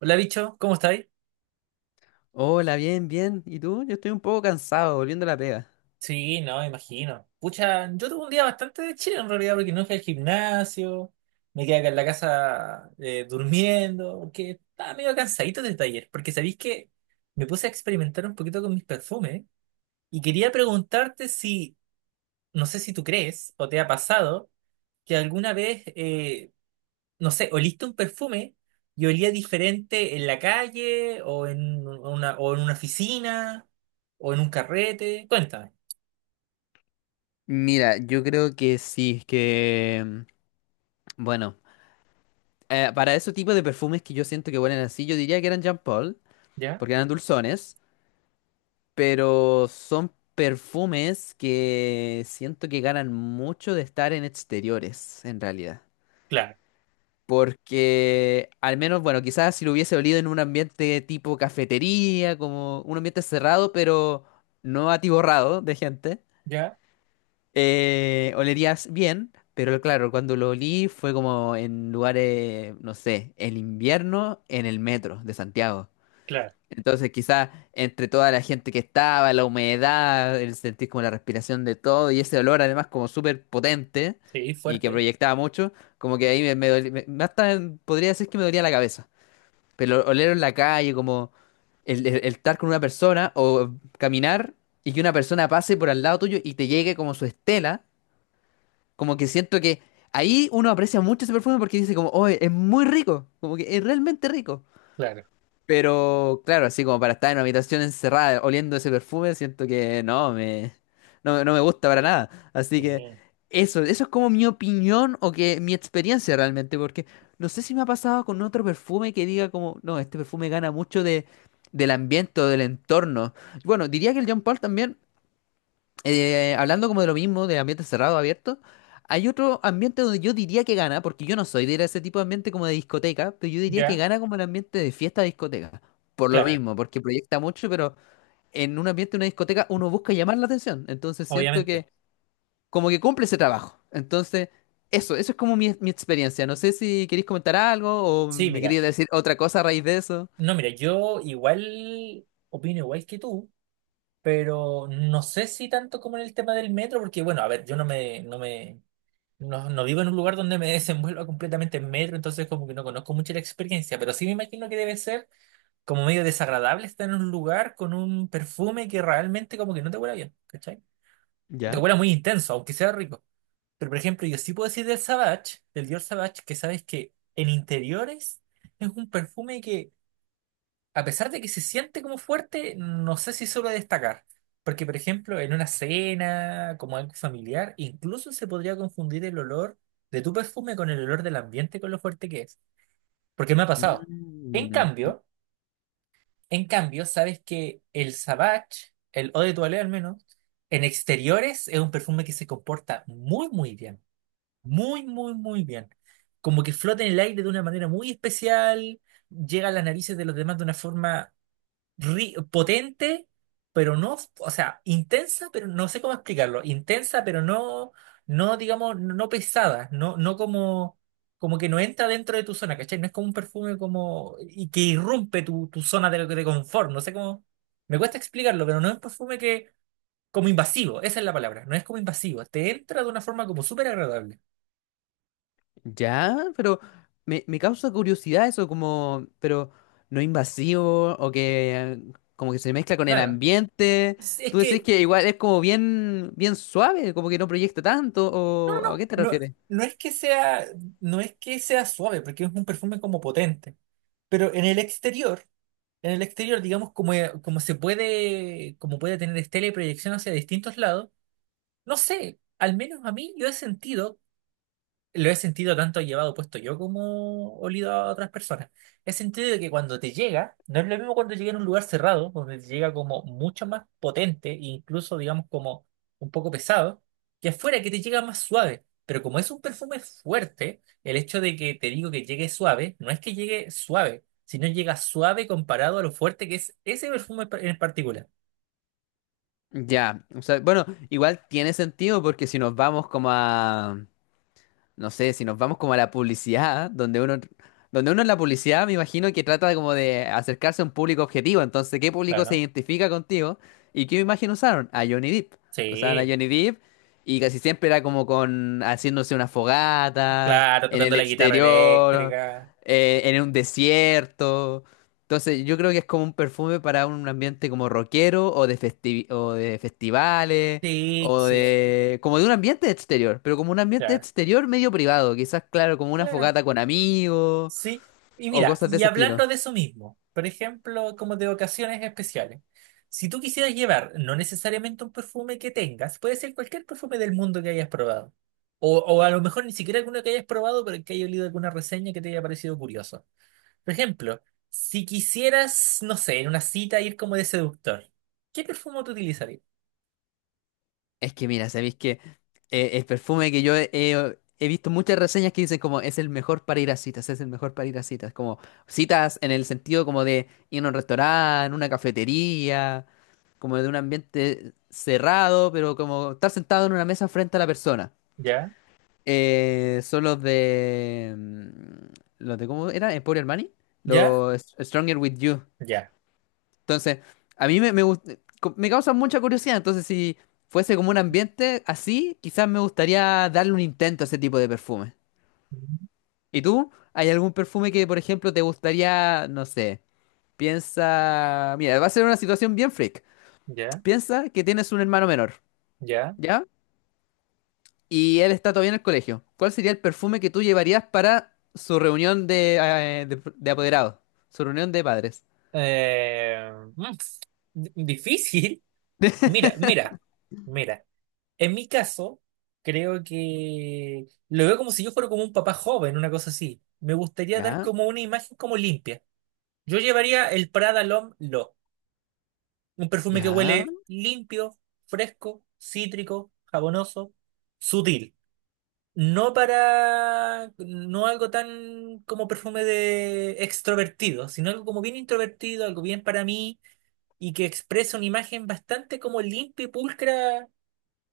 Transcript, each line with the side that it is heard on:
right: Hola, bicho, ¿cómo estáis?
left: Hola, bien, bien. ¿Y tú? Yo estoy un poco cansado, volviendo a la pega.
right: Sí, no, me imagino. Pucha, yo tuve un día bastante de chile en realidad porque no fui al gimnasio, me quedé acá en la casa, durmiendo, porque estaba medio cansadito del taller, porque sabéis que me puse a experimentar un poquito con mis perfumes y quería preguntarte si, no sé si tú crees o te ha pasado que alguna vez, no sé, oliste un perfume y olía diferente en la calle o en una oficina o en un carrete, cuéntame.
left: Mira, yo creo que sí, Bueno, para ese tipo de perfumes que yo siento que huelen así, yo diría que eran Jean Paul,
right: Ya,
left: porque eran dulzones, pero son perfumes que siento que ganan mucho de estar en exteriores, en realidad.
right: claro,
left: Porque, al menos, bueno, quizás si lo hubiese olido en un ambiente tipo cafetería, como un ambiente cerrado, pero no atiborrado de gente.
right: ya,
left: Olerías bien, pero claro, cuando lo olí fue como en lugares, no sé, el invierno en el metro de Santiago.
right: claro.
left: Entonces quizás entre toda la gente que estaba, la humedad, el sentir como la respiración de todo y ese olor además como súper potente
right: Sí,
left: y que
right: fuerte,
left: proyectaba mucho, como que ahí me hasta podría decir que me dolía la cabeza. Pero oler en la calle, como el estar con una persona o caminar y que una persona pase por al lado tuyo y te llegue como su estela. Como que siento que ahí uno aprecia mucho ese perfume porque dice como, oh, es muy rico, como que es realmente rico.
right: claro,
left: Pero claro, así como para estar en una habitación encerrada oliendo ese perfume, siento que no me gusta para nada. Así que
right: sí,
left: eso es como mi opinión o que mi experiencia realmente, porque no sé si me ha pasado con otro perfume que diga como, no, este perfume gana mucho de, del ambiente o del entorno. Bueno, diría que el Jean Paul también hablando como de lo mismo, de ambiente cerrado, abierto, hay otro ambiente donde yo diría que gana, porque yo no soy de ir a ese tipo de ambiente como de discoteca, pero yo diría que
right: ya,
left: gana como el ambiente de fiesta discoteca. Por lo
right: claro,
left: mismo, porque proyecta mucho, pero en un ambiente de una discoteca uno busca llamar la atención. Entonces siento
right: obviamente.
left: que como que cumple ese trabajo. Entonces, eso es como mi experiencia. No sé si queréis comentar algo o
right: Sí,
left: me
right: mira,
left: queréis decir otra cosa a raíz de eso.
right: no, mira, yo igual opino igual que tú, pero no sé si tanto como en el tema del metro, porque bueno, a ver, yo no me, no me, no, no vivo en un lugar donde me desenvuelva completamente en metro, entonces como que no conozco mucho la experiencia, pero sí me imagino que debe ser como medio desagradable estar en un lugar con un perfume que realmente como que no te huela bien, ¿cachai? O te
left: ¿Ya?
right: huela muy intenso, aunque sea rico. Pero, por ejemplo, yo sí puedo decir del Savage, del Dior Savage, que sabes que en interiores es un perfume que, a pesar de que se siente como fuerte, no sé si suele destacar. Porque, por ejemplo, en una cena, como algo familiar, incluso se podría confundir el olor de tu perfume con el olor del ambiente, con lo fuerte que es. Porque me ha pasado. En
left: Mm.
right: cambio, en cambio, sabes que el Savage, el Eau de Toilette al menos, en exteriores es un perfume que se comporta muy, muy bien. Muy, muy, muy bien. Como que flota en el aire de una manera muy especial, llega a las narices de los demás de una forma potente, pero no, o sea, intensa, pero no sé cómo explicarlo. Intensa, pero no, no, digamos, no pesada, no, no como, como que no entra dentro de tu zona, ¿cachai? No es como un perfume como, y que irrumpe tu zona de confort, no sé cómo, me cuesta explicarlo, pero no es un perfume que, como invasivo, esa es la palabra, no es como invasivo, te entra de una forma como súper agradable.
left: Ya, pero me causa curiosidad eso, como, pero no invasivo o que como que se mezcla con el
right: Claro.
left: ambiente.
right: Es es
left: Tú decís
right: que,
left: que igual es como bien, bien suave, como que no proyecta tanto,
right: no, no,
left: o ¿a qué te
right: no, no,
left: refieres?
right: no es que sea, no es que sea suave, porque es un perfume como potente, pero en el exterior, digamos, como, como se puede, como puede tener estela y proyección hacia distintos lados, no sé, al menos a mí yo he sentido lo he sentido tanto llevado puesto yo como olido a otras personas. He sentido de que cuando te llega, no es lo mismo cuando llega en un lugar cerrado, donde te llega como mucho más potente, e incluso digamos como un poco pesado, que afuera que te llega más suave. Pero como es un perfume fuerte, el hecho de que te digo que llegue suave, no es que llegue suave, sino llega suave comparado a lo fuerte que es ese perfume en particular.
left: Ya, o sea, bueno, igual tiene sentido porque si nos vamos como a no sé, si nos vamos como a la publicidad, donde uno en la publicidad me imagino que trata de como de acercarse a un público objetivo. Entonces, ¿qué público se
right: Claro.
left: identifica contigo? ¿Y qué imagen usaron? A Johnny Depp. Usaban a
right: Sí,
left: Johnny Depp y casi siempre era como con haciéndose una fogata,
right: claro,
left: en
right: tocando
left: el
right: la guitarra
left: exterior,
right: eléctrica.
left: en un desierto. Entonces, yo creo que es como un perfume para un ambiente como rockero o de o de festivales
right: Sí,
left: o
right: sí,
left: de, como de un ambiente exterior, pero como un ambiente
right: claro.
left: exterior medio privado, quizás, claro, como una
right: Claro.
left: fogata con amigos
right: Sí, y
left: o
right: mira,
left: cosas de
right: y
left: ese estilo.
right: hablando de eso mismo, por ejemplo, como de ocasiones especiales, si tú quisieras llevar no necesariamente un perfume que tengas, puede ser cualquier perfume del mundo que hayas probado, o a lo mejor ni siquiera alguno que hayas probado, pero que haya leído alguna reseña que te haya parecido curioso. Por ejemplo, si quisieras, no sé, en una cita ir como de seductor, ¿qué perfume tú utilizarías?
left: Es que mira, sabéis que el perfume que yo he visto muchas reseñas que dicen como es el mejor para ir a citas, es el mejor para ir a citas, como citas en el sentido como de ir a un restaurante, una cafetería, como de un ambiente cerrado, pero como estar sentado en una mesa frente a la persona.
right: ¿Ya?
left: Son los de. Mm, Los de ¿cómo era? Emporio Armani.
right: ¿Ya?
left: Los Stronger With You.
right: ¿Ya?
left: Entonces, a mí me causa mucha curiosidad. Entonces, si fuese como un ambiente así, quizás me gustaría darle un intento a ese tipo de perfume. ¿Y tú? ¿Hay algún perfume que, por ejemplo, te gustaría, no sé, piensa? Mira, va a ser una situación bien freak.
right: ¿Ya?
left: Piensa que tienes un hermano menor,
right: ¿Ya?
left: ¿ya? Y él está todavía en el colegio. ¿Cuál sería el perfume que tú llevarías para su reunión de, de apoderados? Su reunión de padres.
right: Eh, mm, Difícil. Mira, mira, mira. En mi caso, creo que lo veo como si yo fuera como un papá joven, una cosa así. Me gustaría dar
left: ¿Ya?
right: como una imagen como limpia. Yo llevaría el Prada L'Homme Lo, un perfume que
left: ¿Ya?
right: huele limpio, fresco, cítrico, jabonoso, sutil. No para, no algo tan como perfume de extrovertido, sino algo como bien introvertido, algo bien para mí y que expresa una imagen bastante como limpia y pulcra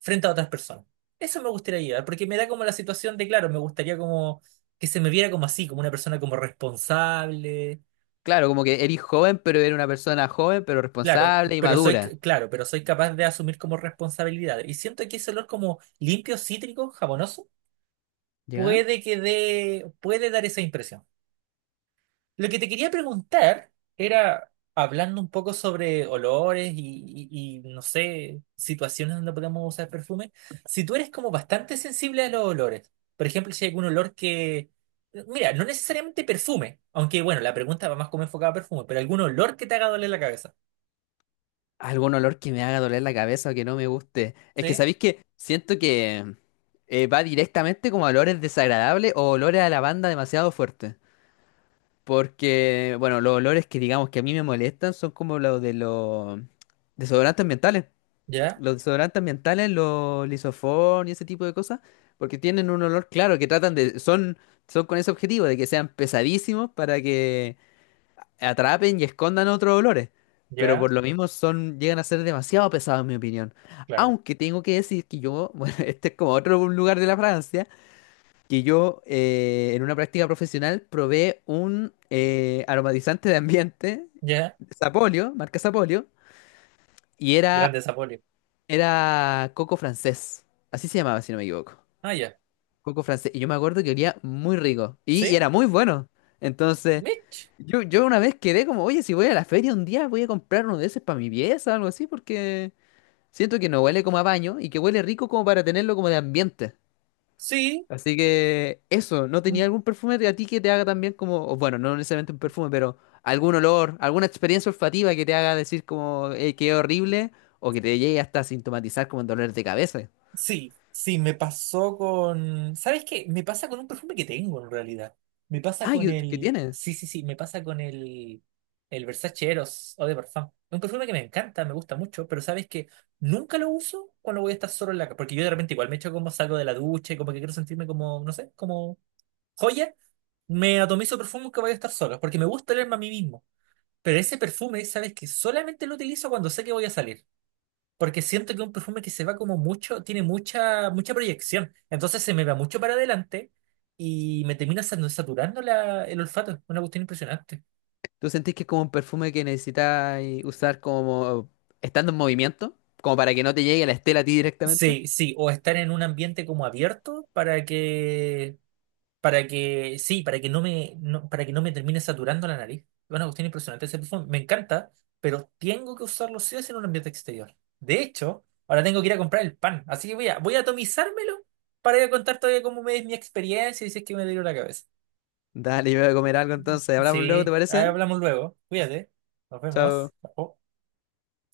right: frente a otras personas. Eso me gustaría llevar, porque me da como la situación de, claro, me gustaría como que se me viera como así, como una persona como responsable.
left: Claro, como que eres joven, pero eres una persona joven, pero responsable y madura.
right: Claro, pero soy capaz de asumir como responsabilidad. Y siento que ese olor como limpio, cítrico, jabonoso,
left: ¿Ya?
right: puede que dé, puede dar esa impresión. Lo que te quería preguntar era, hablando un poco sobre olores y, no sé, situaciones donde podemos usar perfume, si tú eres como bastante sensible a los olores, por ejemplo, si hay algún olor que, mira, no necesariamente perfume, aunque bueno, la pregunta va más como enfocada a perfume, pero algún olor que te haga doler la cabeza,
left: Algún olor que me haga doler la cabeza o que no me guste. Es que
right: ¿sí?
left: sabéis que siento que va directamente como a olores desagradables o olores a lavanda demasiado fuertes. Porque, bueno, los olores que digamos que a mí me molestan son como los de los desodorantes ambientales.
right: Ya,
left: Los desodorantes ambientales, los lisofón y ese tipo de cosas, porque tienen un olor claro que son con ese objetivo de que sean pesadísimos para que atrapen y escondan otros olores. Pero
right: ya,
left: por lo mismo son, llegan a ser demasiado pesados en mi opinión.
right: claro,
left: Aunque tengo que decir que yo, bueno, este es como otro lugar de la Francia, que yo en una práctica profesional probé un aromatizante de ambiente,
right: ya,
left: Sapolio, marca Sapolio, y
right: grande
left: era
right: Zapolio.
left: era coco francés. Así se llamaba, si no me equivoco.
right: Ah, ya,
left: Coco francés. Y yo me acuerdo que olía muy rico. Y
right: ¿sí?
left: era muy bueno. Entonces,
right: Mitch,
left: yo una vez quedé como, oye, si voy a la feria un día, voy a comprar uno de esos para mi pieza o algo así, porque siento que no huele como a baño y que huele rico como para tenerlo como de ambiente.
right: sí.
left: Así que eso, ¿no tenía algún perfume de a ti que te haga también como, o bueno, no necesariamente un perfume, pero algún olor, alguna experiencia olfativa que te haga decir como, que qué horrible, o que te llegue hasta a sintomatizar como dolor de cabeza?
right: Sí, sí, me pasó con... ¿Sabes qué? Me pasa con un perfume que tengo en realidad. Me pasa
left: Ah,
right: con
left: ¿qué
right: el...
left: tienes?
right: Sí, sí, sí, me pasa con el... El Versace Eros Eau de Parfum. Es un perfume que me encanta, me gusta mucho, pero ¿sabes que nunca lo uso cuando voy a estar solo en la casa? Porque yo de repente igual me echo, como salgo de la ducha y como que quiero sentirme como, no sé, como joya. Me atomizo perfume que voy a estar solo, porque me gusta olerme a mí mismo. Pero ese perfume, ¿sabes que solamente lo utilizo cuando sé que voy a salir? Porque siento que es un perfume que se va como mucho, tiene mucha, mucha proyección. Entonces se me va mucho para adelante y me termina saturando el olfato. Una cuestión impresionante.
left: ¿Tú sentís que es como un perfume que necesitas usar como estando en movimiento? Como para que no te llegue la estela a ti directamente.
right: Sí, sí, o estar en un ambiente como abierto para que, sí, para que no me, no- para que no me termine saturando la nariz. Una cuestión impresionante ese perfume. Me encanta, pero tengo que usarlo sí o sí en un ambiente exterior. De hecho, ahora tengo que ir a comprar el pan. Así que voy a, voy a atomizármelo para ir a contar todavía cómo me es mi experiencia y si es que me dio la cabeza.
left: Dale, yo voy a comer algo entonces. Hablamos luego, ¿te
right: Sí, ahí
left: parece?
right: hablamos luego. Cuídate. Nos vemos.
left: Chao.
right: Chao.